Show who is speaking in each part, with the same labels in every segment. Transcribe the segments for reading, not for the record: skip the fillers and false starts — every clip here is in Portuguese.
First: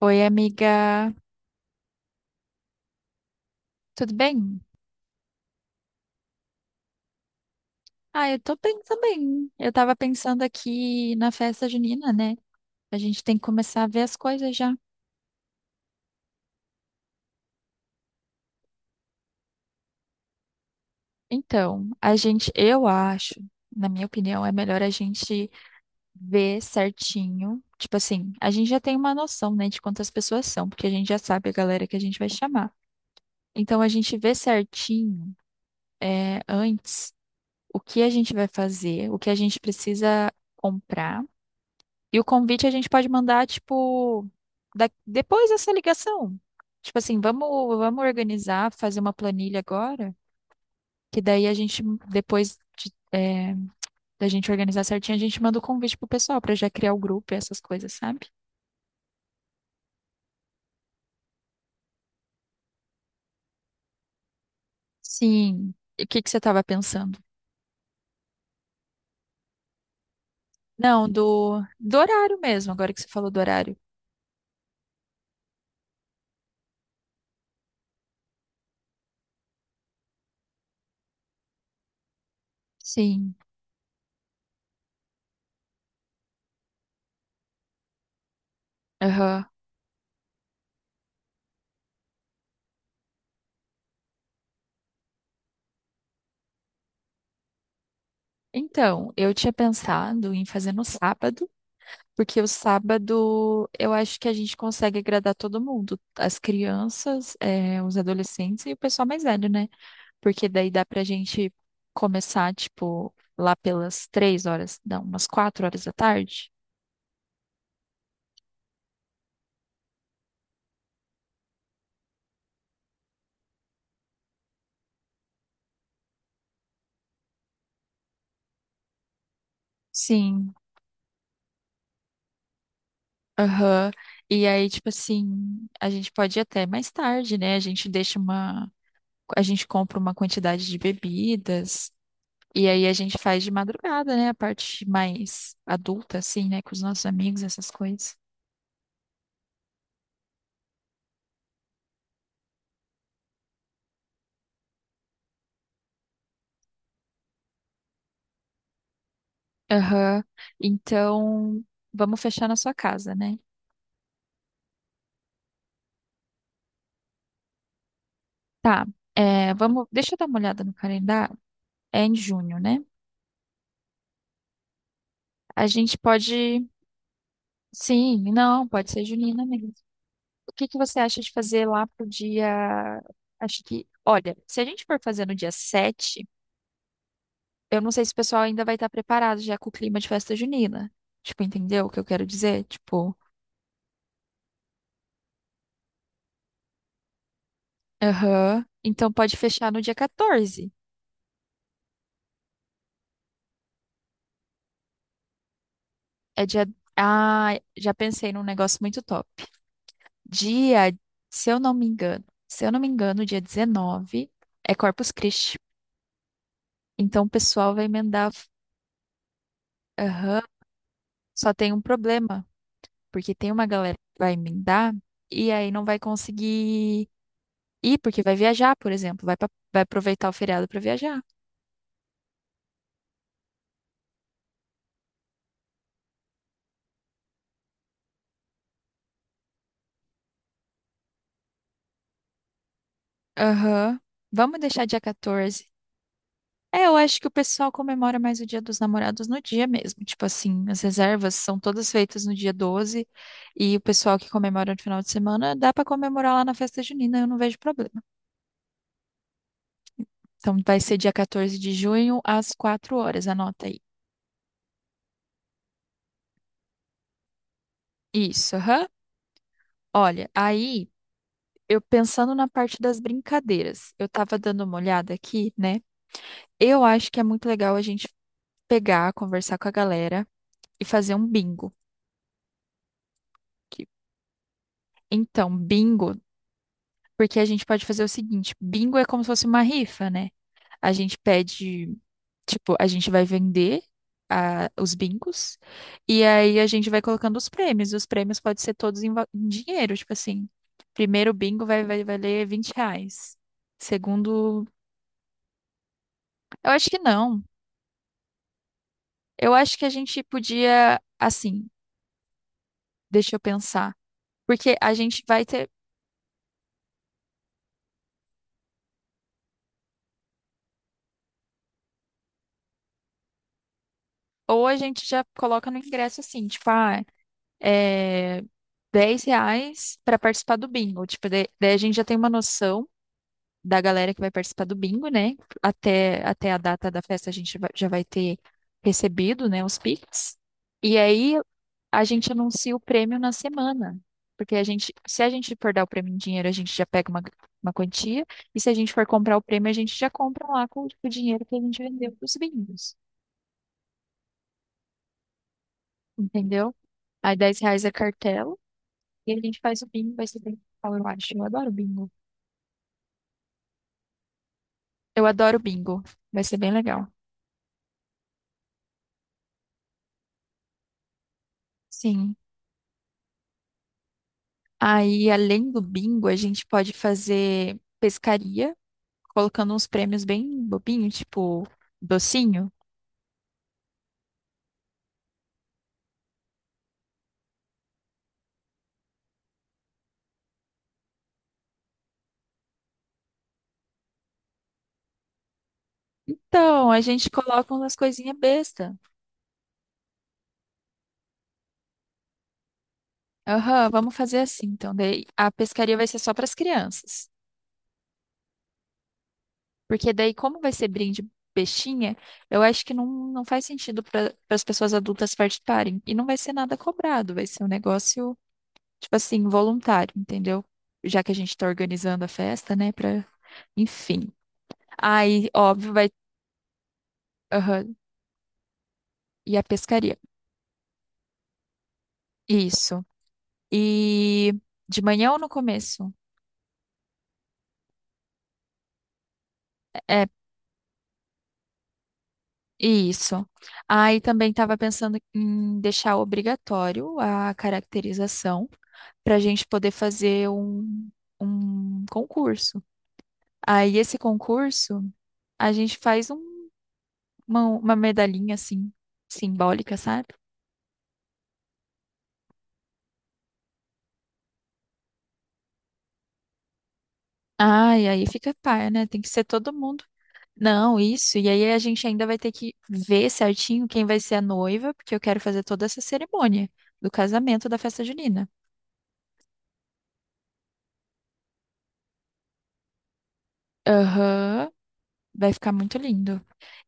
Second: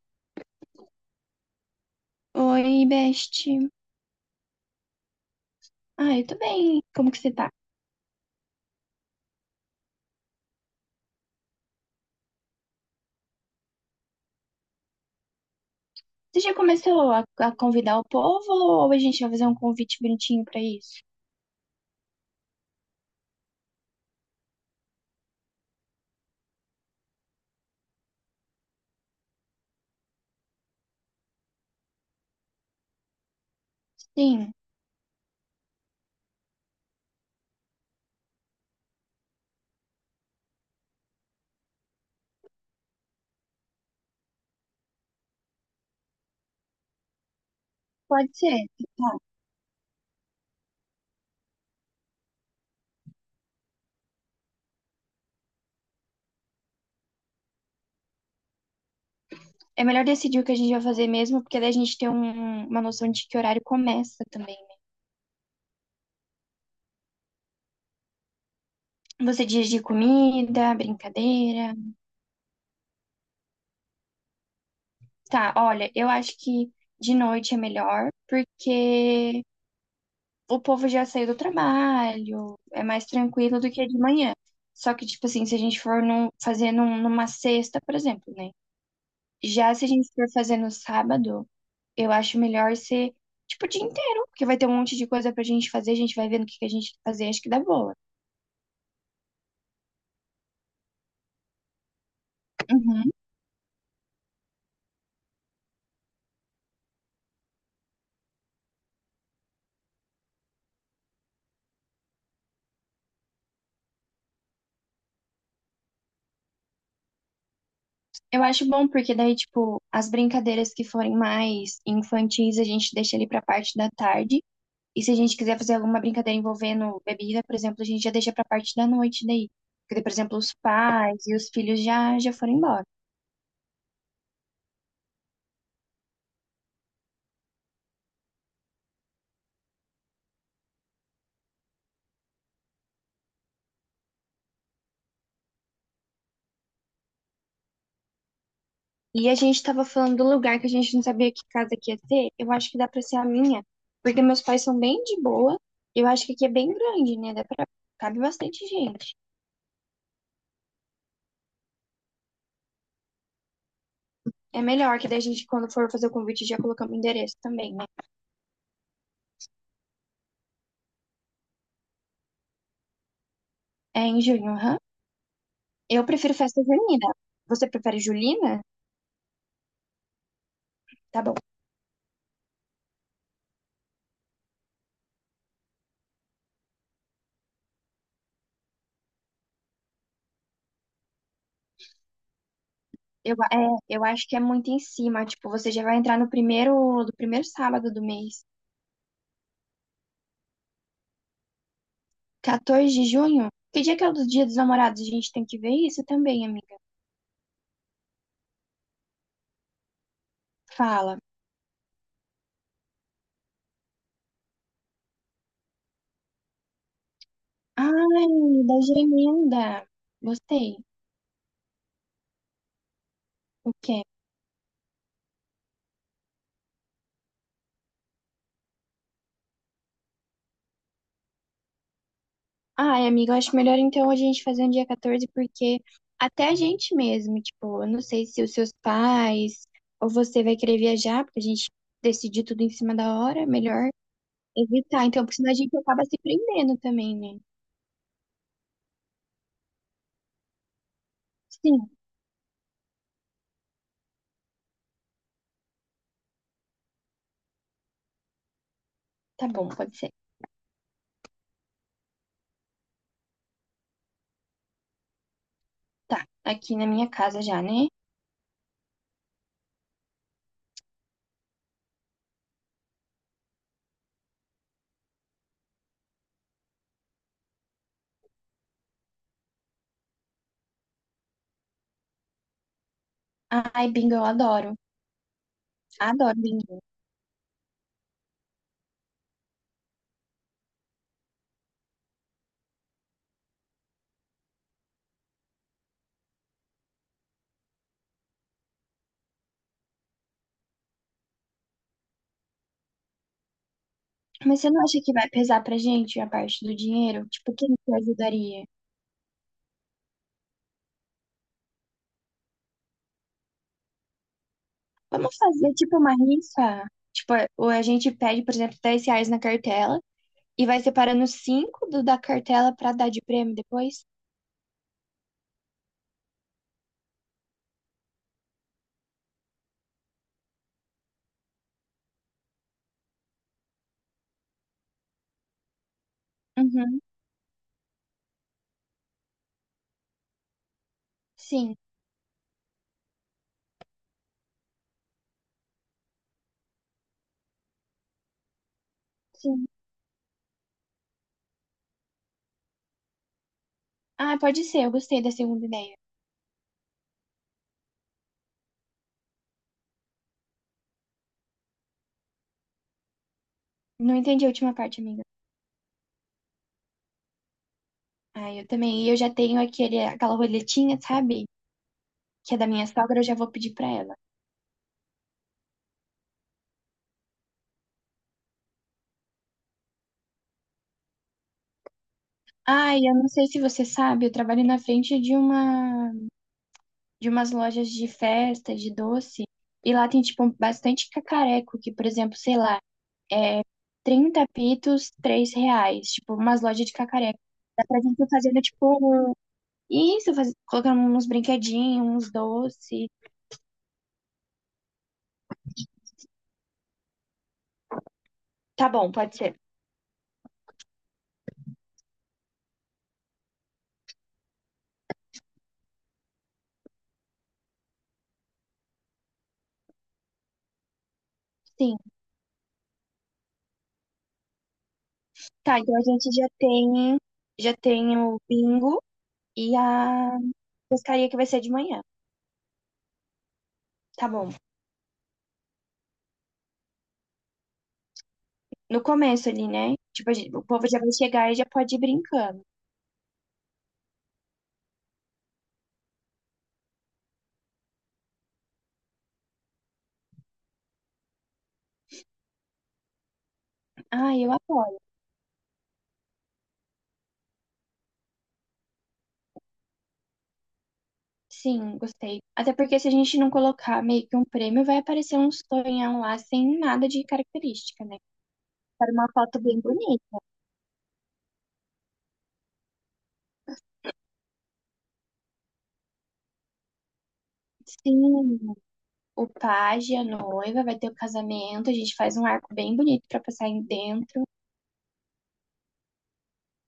Speaker 1: Oi, amiga.
Speaker 2: Oi, Best.
Speaker 1: Tudo bem?
Speaker 2: Ah, eu tô bem. Como que você tá?
Speaker 1: Ah, eu tô bem também. Eu tava pensando aqui na festa junina, né? A gente tem que começar a ver as coisas já.
Speaker 2: Você já começou a convidar o povo ou a gente vai fazer um convite bonitinho pra isso?
Speaker 1: Então, a gente, eu acho, na minha opinião, é melhor a gente ver certinho. Tipo assim, a gente já tem uma noção, né, de quantas pessoas são, porque a gente já sabe a galera que a gente vai chamar. Então, a gente vê
Speaker 2: Sim,
Speaker 1: certinho, antes o que a gente vai fazer, o que a gente precisa comprar. E o convite a gente pode mandar, tipo, depois dessa ligação. Tipo assim, vamos
Speaker 2: pode ser.
Speaker 1: organizar, fazer uma
Speaker 2: Tá.
Speaker 1: planilha agora, que daí a gente, depois da gente organizar certinho, a gente manda o convite pro pessoal pra já criar o grupo e essas coisas, sabe?
Speaker 2: É melhor decidir o que a gente vai fazer mesmo, porque daí a gente tem uma noção de que horário começa também, né?
Speaker 1: Sim. E o que que você tava pensando?
Speaker 2: Você diz de comida,
Speaker 1: Não, do,
Speaker 2: brincadeira.
Speaker 1: do horário mesmo, agora que você falou do horário.
Speaker 2: Tá, olha, eu acho que de noite é melhor, porque o povo já saiu do trabalho, é mais
Speaker 1: Sim.
Speaker 2: tranquilo do que de manhã. Só que, tipo assim, se a gente for fazer numa sexta, por exemplo, né?
Speaker 1: Aham.
Speaker 2: Já se a gente for fazer no sábado, eu acho melhor ser, tipo, o dia inteiro, porque vai ter um monte de coisa pra gente fazer, a gente vai vendo o que que a gente quer fazer, acho que dá boa.
Speaker 1: Então, eu tinha pensado em fazer no sábado. Porque o
Speaker 2: Uhum.
Speaker 1: sábado eu acho que a gente consegue agradar todo mundo, as crianças, os adolescentes e o pessoal mais velho, né? Porque daí dá pra gente começar, tipo, lá pelas 3 horas, não, umas 4 horas da tarde.
Speaker 2: Eu acho bom, porque daí, tipo, as brincadeiras que forem mais infantis, a gente deixa ali pra parte da tarde. E se a gente quiser fazer alguma brincadeira envolvendo bebida, por exemplo, a gente já deixa pra parte da noite daí. Porque, por exemplo, os
Speaker 1: Sim,
Speaker 2: pais e os filhos já foram embora.
Speaker 1: aham. E aí, tipo assim, a gente pode ir até mais tarde, né? A gente deixa uma. A gente compra uma quantidade de bebidas. E aí a gente faz de madrugada, né? A parte mais adulta, assim, né? Com os nossos amigos, essas coisas.
Speaker 2: E a gente tava falando do lugar que a gente não sabia que casa que ia ser. Eu acho que dá pra ser a minha, porque meus pais são bem de boa. Eu acho que aqui é bem grande, né? Dá pra... Cabe bastante gente.
Speaker 1: Aham. Então, vamos fechar na sua casa, né?
Speaker 2: É melhor que daí a gente, quando for fazer o convite, já colocamos o endereço também, né?
Speaker 1: Tá. É, vamos, deixa eu dar uma olhada no calendário. É em junho, né?
Speaker 2: É em junho, aham.
Speaker 1: A gente
Speaker 2: Eu prefiro festa
Speaker 1: pode.
Speaker 2: junina. Você prefere
Speaker 1: Sim,
Speaker 2: julina?
Speaker 1: não, pode ser junina mesmo. O que que você acha
Speaker 2: Tá
Speaker 1: de
Speaker 2: bom.
Speaker 1: fazer lá pro dia. Acho que. Olha, se a gente for fazer no dia 7, eu não sei se o pessoal ainda vai estar preparado já com o clima de festa junina. Tipo, entendeu o que eu quero dizer? Tipo.
Speaker 2: Eu acho que é muito em cima. Tipo, você já vai entrar no primeiro, do primeiro sábado do mês.
Speaker 1: Aham. Então pode fechar no dia 14.
Speaker 2: 14 de junho? Que dia que é o do Dia dos Namorados? A gente tem que ver isso também,
Speaker 1: É dia.
Speaker 2: amiga.
Speaker 1: Ah, já pensei num negócio muito top. Dia,
Speaker 2: Fala.
Speaker 1: se eu não me engano, se eu não me engano, dia 19 é Corpus Christi. Então o pessoal vai
Speaker 2: Ai,
Speaker 1: emendar.
Speaker 2: da gemenda.
Speaker 1: Aham.
Speaker 2: Gostei.
Speaker 1: Só tem um problema, porque tem uma
Speaker 2: O
Speaker 1: galera
Speaker 2: quê?
Speaker 1: que vai emendar e aí não vai conseguir ir, porque vai viajar, por exemplo, vai aproveitar o feriado para viajar.
Speaker 2: Ai, amiga, eu acho melhor então a gente fazer um dia 14, porque até a gente mesmo, tipo, eu não sei se os seus pais ou você vai querer viajar, porque a gente decidir tudo em cima da hora, melhor
Speaker 1: Aham. Vamos deixar dia
Speaker 2: evitar. Então, porque senão a
Speaker 1: 14.
Speaker 2: gente acaba se prendendo
Speaker 1: É, eu
Speaker 2: também,
Speaker 1: acho que o
Speaker 2: né?
Speaker 1: pessoal comemora mais o Dia dos Namorados no dia mesmo. Tipo assim, as reservas são todas
Speaker 2: Sim.
Speaker 1: feitas no dia 12 e o pessoal que comemora no final de semana dá pra comemorar lá na festa junina, eu não vejo problema.
Speaker 2: Tá bom, pode ser.
Speaker 1: Então vai ser dia 14 de junho às 4 horas, anota aí.
Speaker 2: Tá, aqui na minha casa já, né?
Speaker 1: Isso, aham. Olha, aí eu pensando na parte das brincadeiras, eu tava dando uma olhada aqui, né? Eu acho que é muito legal a gente pegar, conversar com a galera e fazer um bingo. Que-
Speaker 2: Ai, bingo, eu adoro.
Speaker 1: Então, bingo.
Speaker 2: Adoro bingo.
Speaker 1: Porque a gente pode fazer o seguinte: bingo é como se fosse uma rifa, né? A gente pede, tipo, a gente vai vender os bingos e aí a gente vai colocando os prêmios. E os prêmios podem ser todos em, em dinheiro, tipo assim. Primeiro bingo vai valer R$ 20.
Speaker 2: Mas
Speaker 1: Segundo.
Speaker 2: você não acha que vai pesar pra gente a parte
Speaker 1: Eu
Speaker 2: do
Speaker 1: acho que
Speaker 2: dinheiro?
Speaker 1: não.
Speaker 2: Tipo, quem que ajudaria?
Speaker 1: Eu acho que a gente podia, assim, deixa eu pensar. Porque a gente
Speaker 2: Vamos
Speaker 1: vai ter.
Speaker 2: fazer tipo uma rifa? Tipo, ou a gente pede, por exemplo, 10 reais na cartela e vai separando 5 da cartela pra dar de prêmio depois?
Speaker 1: Ou a gente já coloca no ingresso assim, tipo, é, R$ 10 para participar do bingo. Tipo, daí a gente já tem uma noção da galera que vai participar do bingo, né? Até a data da
Speaker 2: Uhum.
Speaker 1: festa a gente já vai ter recebido, né, os Pix. E aí
Speaker 2: Sim,
Speaker 1: a gente anuncia o prêmio na semana. Porque a gente, se a gente for dar o prêmio em dinheiro, a gente já pega uma quantia. E se a gente for comprar o
Speaker 2: sim.
Speaker 1: prêmio, a gente já compra lá com, o dinheiro que a gente vendeu para os bingos.
Speaker 2: Ah, pode ser, eu gostei da segunda ideia.
Speaker 1: Entendeu? Aí R$ 10 é cartela. E a gente faz o bingo, vai ser bem legal, eu acho. Eu adoro bingo.
Speaker 2: Não entendi a última parte, amiga.
Speaker 1: Eu adoro bingo. Vai ser bem legal.
Speaker 2: Ah, eu também. E eu já tenho aquela roletinha, sabe?
Speaker 1: Sim.
Speaker 2: Que é da minha sogra, eu já vou pedir pra ela.
Speaker 1: Aí, além do bingo, a gente pode fazer pescaria, colocando uns prêmios bem bobinhos, tipo docinho.
Speaker 2: Ai, eu não sei se você sabe, eu trabalho na frente de uma de umas lojas de festa, de doce, e lá tem tipo bastante cacareco, que por exemplo, sei lá, 30 pitos, 3 reais, tipo umas lojas
Speaker 1: Então,
Speaker 2: de
Speaker 1: a gente
Speaker 2: cacareco.
Speaker 1: coloca
Speaker 2: Dá
Speaker 1: umas
Speaker 2: pra gente ir
Speaker 1: coisinhas
Speaker 2: fazendo
Speaker 1: besta.
Speaker 2: tipo isso, faz... colocando uns brinquedinhos, uns doces.
Speaker 1: Aham, vamos fazer assim. Então, daí a pescaria vai ser só para as crianças.
Speaker 2: Tá bom, pode ser.
Speaker 1: Porque daí, como vai ser brinde bestinha, eu acho que não, não faz sentido para as pessoas adultas participarem. E não vai ser nada cobrado, vai ser um negócio tipo assim, voluntário, entendeu? Já que a gente tá
Speaker 2: Sim.
Speaker 1: organizando a festa, né, pra... Enfim. Aí,
Speaker 2: Tá,
Speaker 1: óbvio,
Speaker 2: então a
Speaker 1: vai...
Speaker 2: gente já
Speaker 1: Aham.
Speaker 2: tem o bingo
Speaker 1: E a
Speaker 2: e
Speaker 1: pescaria.
Speaker 2: a pescaria que vai ser de manhã.
Speaker 1: Isso.
Speaker 2: Tá bom.
Speaker 1: E de manhã ou no começo?
Speaker 2: No começo ali, né?
Speaker 1: É,
Speaker 2: Tipo, o povo já vai chegar e já pode ir brincando.
Speaker 1: isso. Aí também tava pensando em deixar obrigatório a caracterização pra gente poder fazer um concurso. Aí, esse
Speaker 2: Ah, eu apoio.
Speaker 1: concurso, a gente faz uma medalhinha, assim, simbólica, sabe?
Speaker 2: Sim, gostei. Até porque se a gente não colocar meio que um prêmio, vai aparecer um sonhão lá sem nada de
Speaker 1: Ah,
Speaker 2: característica,
Speaker 1: e
Speaker 2: né?
Speaker 1: aí fica par, né?
Speaker 2: Para
Speaker 1: Tem
Speaker 2: uma
Speaker 1: que ser
Speaker 2: foto
Speaker 1: todo
Speaker 2: bem
Speaker 1: mundo.
Speaker 2: bonita.
Speaker 1: Não, isso. E aí a gente ainda vai ter que ver certinho quem vai ser a noiva, porque eu quero fazer toda essa cerimônia do casamento da festa
Speaker 2: Sim,
Speaker 1: junina.
Speaker 2: o pajem, a noiva, vai ter o casamento, a gente faz um arco bem bonito para passar aí dentro.
Speaker 1: Aham, vai ficar muito lindo.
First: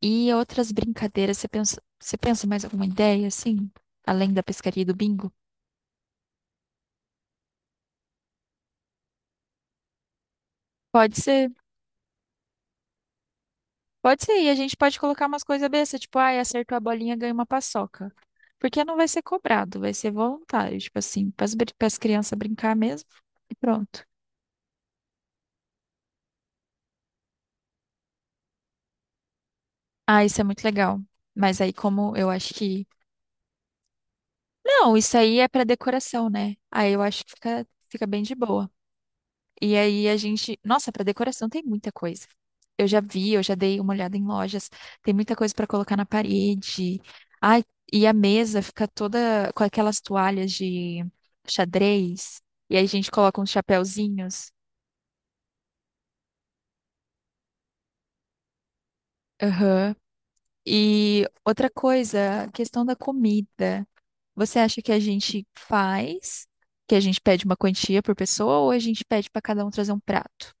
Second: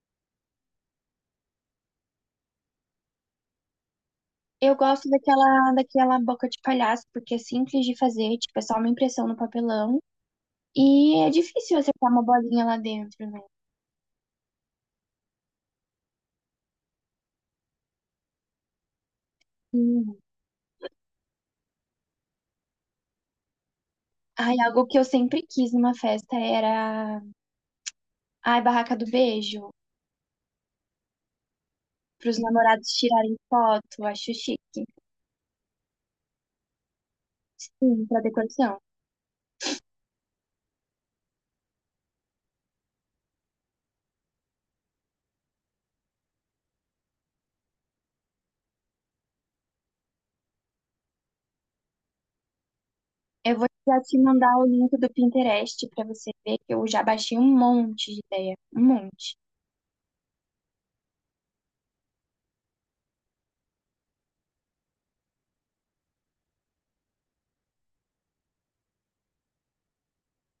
Speaker 1: E outras brincadeiras, você pensa mais alguma ideia, assim? Além da
Speaker 2: Eu
Speaker 1: pescaria e do
Speaker 2: gosto
Speaker 1: bingo?
Speaker 2: daquela boca de palhaço, porque é simples de fazer, tipo, é só uma impressão no papelão. E
Speaker 1: Pode
Speaker 2: é
Speaker 1: ser,
Speaker 2: difícil acertar uma bolinha lá dentro, né?
Speaker 1: pode ser. E a gente pode colocar umas coisas bestas, tipo, ai, acertou a bolinha, ganha uma paçoca. Porque não vai ser cobrado, vai ser
Speaker 2: Sim.
Speaker 1: voluntário, tipo assim, para as crianças brincar mesmo e pronto.
Speaker 2: Ai, algo que eu sempre quis numa festa era. Ai, barraca do beijo.
Speaker 1: Ah, isso é muito legal. Mas aí como eu
Speaker 2: Para os
Speaker 1: acho que.
Speaker 2: namorados tirarem foto, acho chique.
Speaker 1: Não, isso aí é pra decoração, né? Aí eu acho que fica
Speaker 2: Sim, para
Speaker 1: bem de boa.
Speaker 2: decoração.
Speaker 1: E aí a gente. Nossa, pra decoração tem muita coisa. Eu já vi, eu já dei uma olhada em lojas. Tem muita coisa pra colocar na parede. Ai, e a mesa fica toda com aquelas toalhas de xadrez. E aí a gente coloca uns
Speaker 2: Eu vou já te
Speaker 1: chapéuzinhos.
Speaker 2: mandar o link do Pinterest para você ver que eu já baixei um monte de ideia. Um monte.
Speaker 1: Aham. E outra coisa, a questão da comida. Você acha que a gente faz, que a gente pede uma quantia por pessoa ou a gente pede para cada um trazer um prato?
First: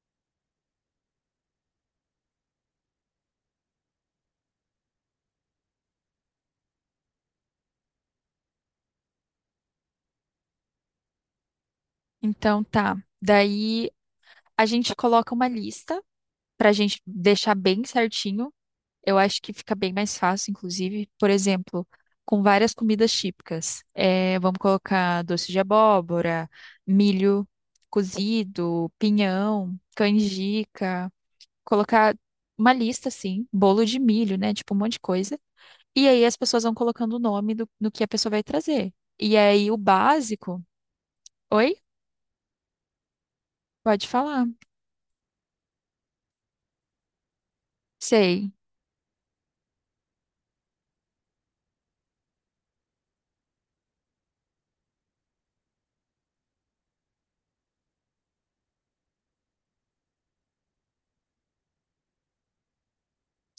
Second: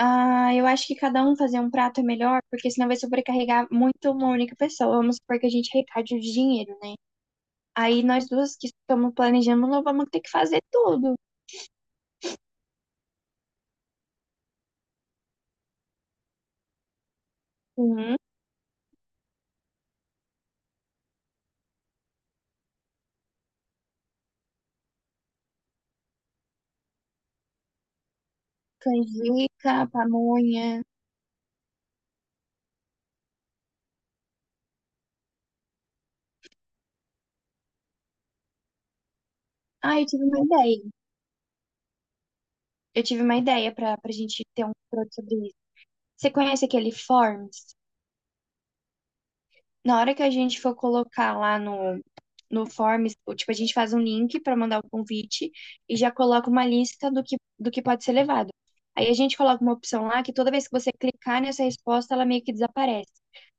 Speaker 2: Ah, eu acho que cada um fazer um prato é melhor, porque senão vai sobrecarregar muito uma única pessoa. Vamos supor que a gente arrecade o dinheiro, né? Aí nós duas que estamos planejando, nós vamos ter que fazer tudo.
Speaker 1: Então tá. Daí a gente coloca uma lista para a gente deixar bem
Speaker 2: Uhum.
Speaker 1: certinho. Eu acho que fica bem mais fácil, inclusive, por exemplo, com várias comidas típicas. É, vamos colocar doce de abóbora, milho cozido,
Speaker 2: Canjica,
Speaker 1: pinhão,
Speaker 2: pamonha.
Speaker 1: canjica, colocar uma lista assim, bolo de milho, né? Tipo um monte de coisa. E aí as pessoas vão colocando o nome do que a pessoa vai trazer. E aí o
Speaker 2: Ah, eu tive uma
Speaker 1: básico.
Speaker 2: ideia.
Speaker 1: Oi?
Speaker 2: Eu tive uma ideia para
Speaker 1: Pode
Speaker 2: a gente
Speaker 1: falar.
Speaker 2: ter um produto sobre isso. Você conhece aquele Forms?
Speaker 1: Sei.
Speaker 2: Na hora que a gente for colocar lá no Forms, tipo, a gente faz um link para mandar o convite e já coloca uma lista do do que pode ser levado. Aí a gente coloca uma opção lá que toda vez que você clicar nessa resposta, ela meio que desaparece.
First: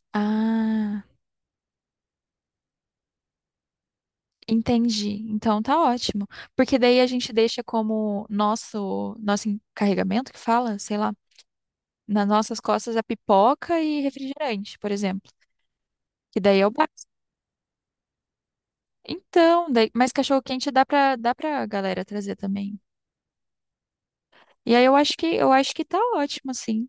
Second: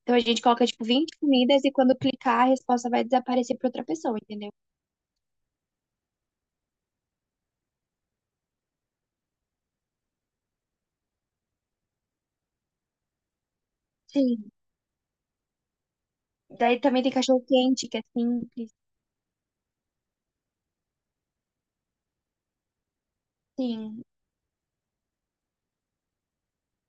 Speaker 2: Então a gente coloca, tipo,
Speaker 1: Ah,
Speaker 2: 20 comidas e quando clicar, a resposta vai desaparecer para outra pessoa, entendeu?
Speaker 1: entendi. Então tá ótimo. Porque daí a gente deixa como nosso encarregamento que fala, sei lá, nas nossas costas a pipoca e
Speaker 2: Sim.
Speaker 1: refrigerante, por exemplo. Que daí é o
Speaker 2: Daí também
Speaker 1: básico.
Speaker 2: tem cachorro quente, que é simples.
Speaker 1: Então, daí, mas cachorro quente dá pra galera trazer também.
Speaker 2: Sim.
Speaker 1: E aí eu acho que tá ótimo, assim.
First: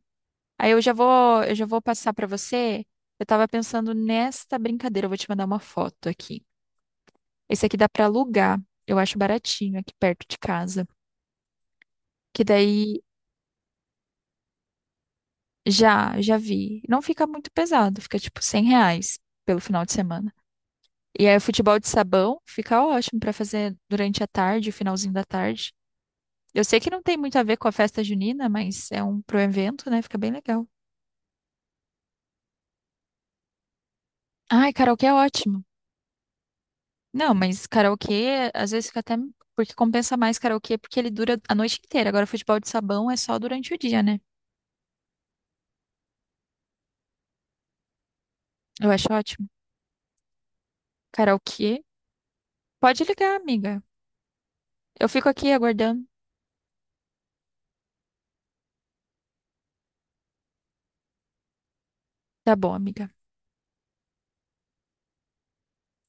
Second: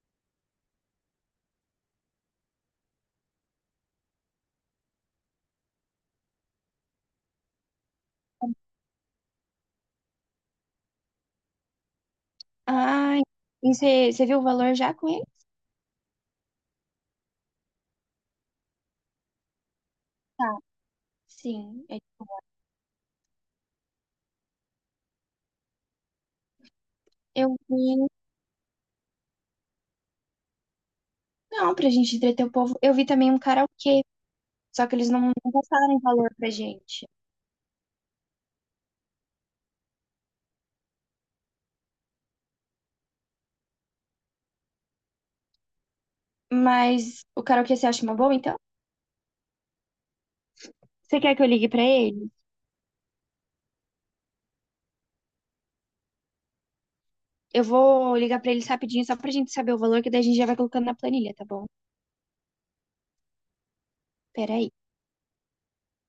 Speaker 1: Aí eu já vou passar para você. Eu tava pensando nesta brincadeira, eu vou te mandar uma foto aqui. Esse aqui dá para alugar. Eu acho baratinho aqui perto de casa. Que daí
Speaker 2: Ai, e você viu o valor já com ele?
Speaker 1: já vi. Não fica muito pesado, fica tipo R$ 100 pelo final de semana.
Speaker 2: Tá.
Speaker 1: E aí o futebol
Speaker 2: Sim.
Speaker 1: de sabão fica ótimo para fazer durante a tarde, o finalzinho da tarde. Eu sei que não tem muito a ver
Speaker 2: Eu
Speaker 1: com a festa
Speaker 2: vi.
Speaker 1: junina, mas é um pro evento, né? Fica bem legal.
Speaker 2: Não, pra gente entreter o povo. Eu vi também um karaokê.
Speaker 1: Ai,
Speaker 2: Só que
Speaker 1: karaokê
Speaker 2: eles
Speaker 1: é
Speaker 2: não
Speaker 1: ótimo.
Speaker 2: passaram valor pra gente.
Speaker 1: Não, mas karaokê, às vezes fica até. Porque compensa mais karaokê porque ele dura a noite inteira. Agora, futebol de sabão é só durante o dia, né?
Speaker 2: Mas o karaokê você acha uma boa, então?
Speaker 1: Eu acho ótimo.
Speaker 2: Você quer que eu ligue pra
Speaker 1: Karaokê.
Speaker 2: ele?
Speaker 1: Pode ligar, amiga. Eu fico aqui aguardando.
Speaker 2: Eu vou ligar pra eles rapidinho, só pra gente saber o valor, que daí a gente já vai colocando na planilha, tá bom?
Speaker 1: Tá bom, amiga.
Speaker 2: Peraí.